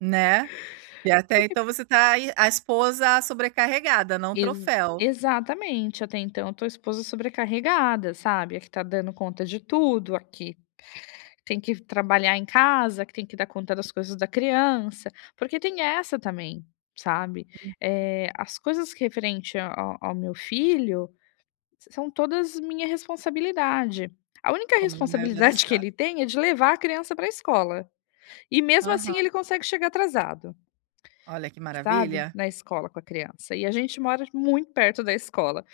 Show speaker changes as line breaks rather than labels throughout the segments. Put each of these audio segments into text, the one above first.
Né. E até
[unintelligible]
então você tá aí, a esposa sobrecarregada, não
Exa
troféu.
exatamente. Até então, eu tô a esposa sobrecarregada, sabe, a que tá dando conta de tudo, a que tem que trabalhar em casa, que tem que dar conta das coisas da criança. Porque tem essa também, sabe,
Uhum.
eh, as coisas referente a a ao meu filho são todas minha responsabilidade. A única
Como na maioria dos
responsabilidade que
ca
ele tem é de levar a criança pra escola. E, mesmo assim,
Aham.
ele consegue chegar atrasado
Olha que
sabe,
maravilha.
na escola com a criança. E a gente t mora muito perto da escola.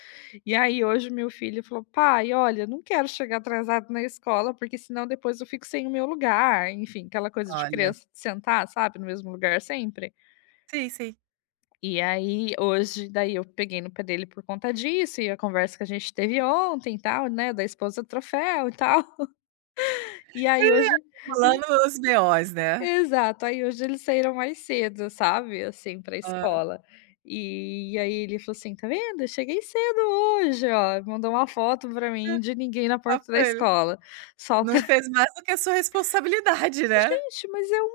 E aí, hoje, o meu filho falou: "Pai, olha, eu não quero chegar atrasado na escola, porque senão depois eu fico sem o meu lugar", enfim, aquela coisa de
Olha.
criança de sentar, sabe, no mesmo lugar sempre.
Sim, sim.
E aí hoje daí eu peguei no pé dele por conta disso e a conversa que a gente teve ontem e tal, né, da esposa troféu e tal. E
É,
aí
tá
hoje e
rolando os BOs, né.
Exato! Aí hoje, eles saíram mais cedo, sabe, assim, pra
Hã.
escola. E aí, ele falou assim: "Tá vendo? Eu cheguei cedo hoje, ó". Mandou uma foto pra
Hã,
mim de ninguém na
fala
porta da
pra ele:
escola, só pra
"Não fez mais do que a sua responsabilidade, né".
Gente, mas é o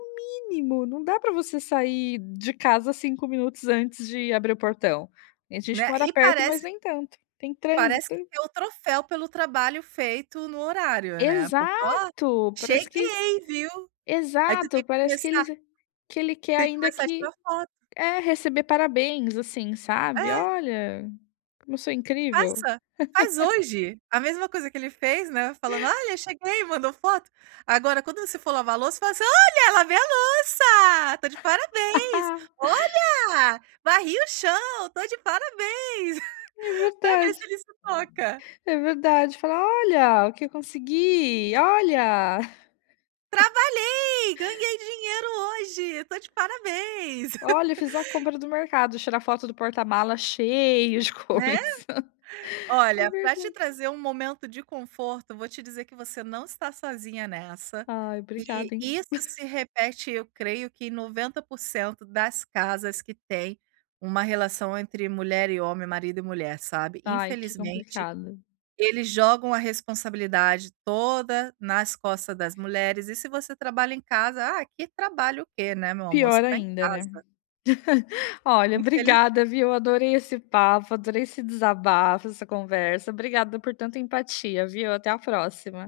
mínimo. Não dá pra você sair de casa 5 minutos antes de abrir o portão. A gente
Né,
mora
e
perto,
parece
mas nem tanto, tem
parece que
trânsito.
quer o troféu pelo trabalho feito no horário, né, porque: "Ó,
Exato, parece que
cheguei, viu?". Aí tu
exato,
tem que
parece que
começar
eles que ele quer
tem que
ainda
começar a
que
tirar foto.
é, receber parabéns, assim, sabe:
É.
"Olha como eu sou incrível".
Faça, faz hoje a mesma coisa que ele fez, né, falando: "Olha, cheguei", mandou foto. Agora quando você for lavar louça faz assim: "Olha, lavei a louça, tô de parabéns. Olha, varri o chão, tô de parabéns".
É
Pra ver
verdade,
se ele se toca.
é verdade, falar: "Olha o que eu consegui, olha!".
"Trabalhei, ganhei dinheiro hoje, tô de parabéns".
"Olha, eu fiz a compra do mercado", tirar foto do porta-malas cheio de
Né.
coisa. É
Olha, pra te
verdade.
trazer um momento de conforto, vou te dizer que você não está sozinha nessa,
Ai,
que
obrigada, hein.
isso se repete eu creio que em 90% das casas que têm uma relação entre mulher e homem, marido e mulher, sabe.
Ai, que
Infelizmente
complicado.
eles jogam a responsabilidade toda nas costas das mulheres e se você trabalha em casa: "Ah, que trabalho o que, né, meu amor, você
Pior
tá em
ainda né.
casa".
Olha
Infelizmen
obrigada, viu. Adorei esse papo, adorei esse desabafo, essa conversa, obrigada por tanta empatia, viu. Até a próxima.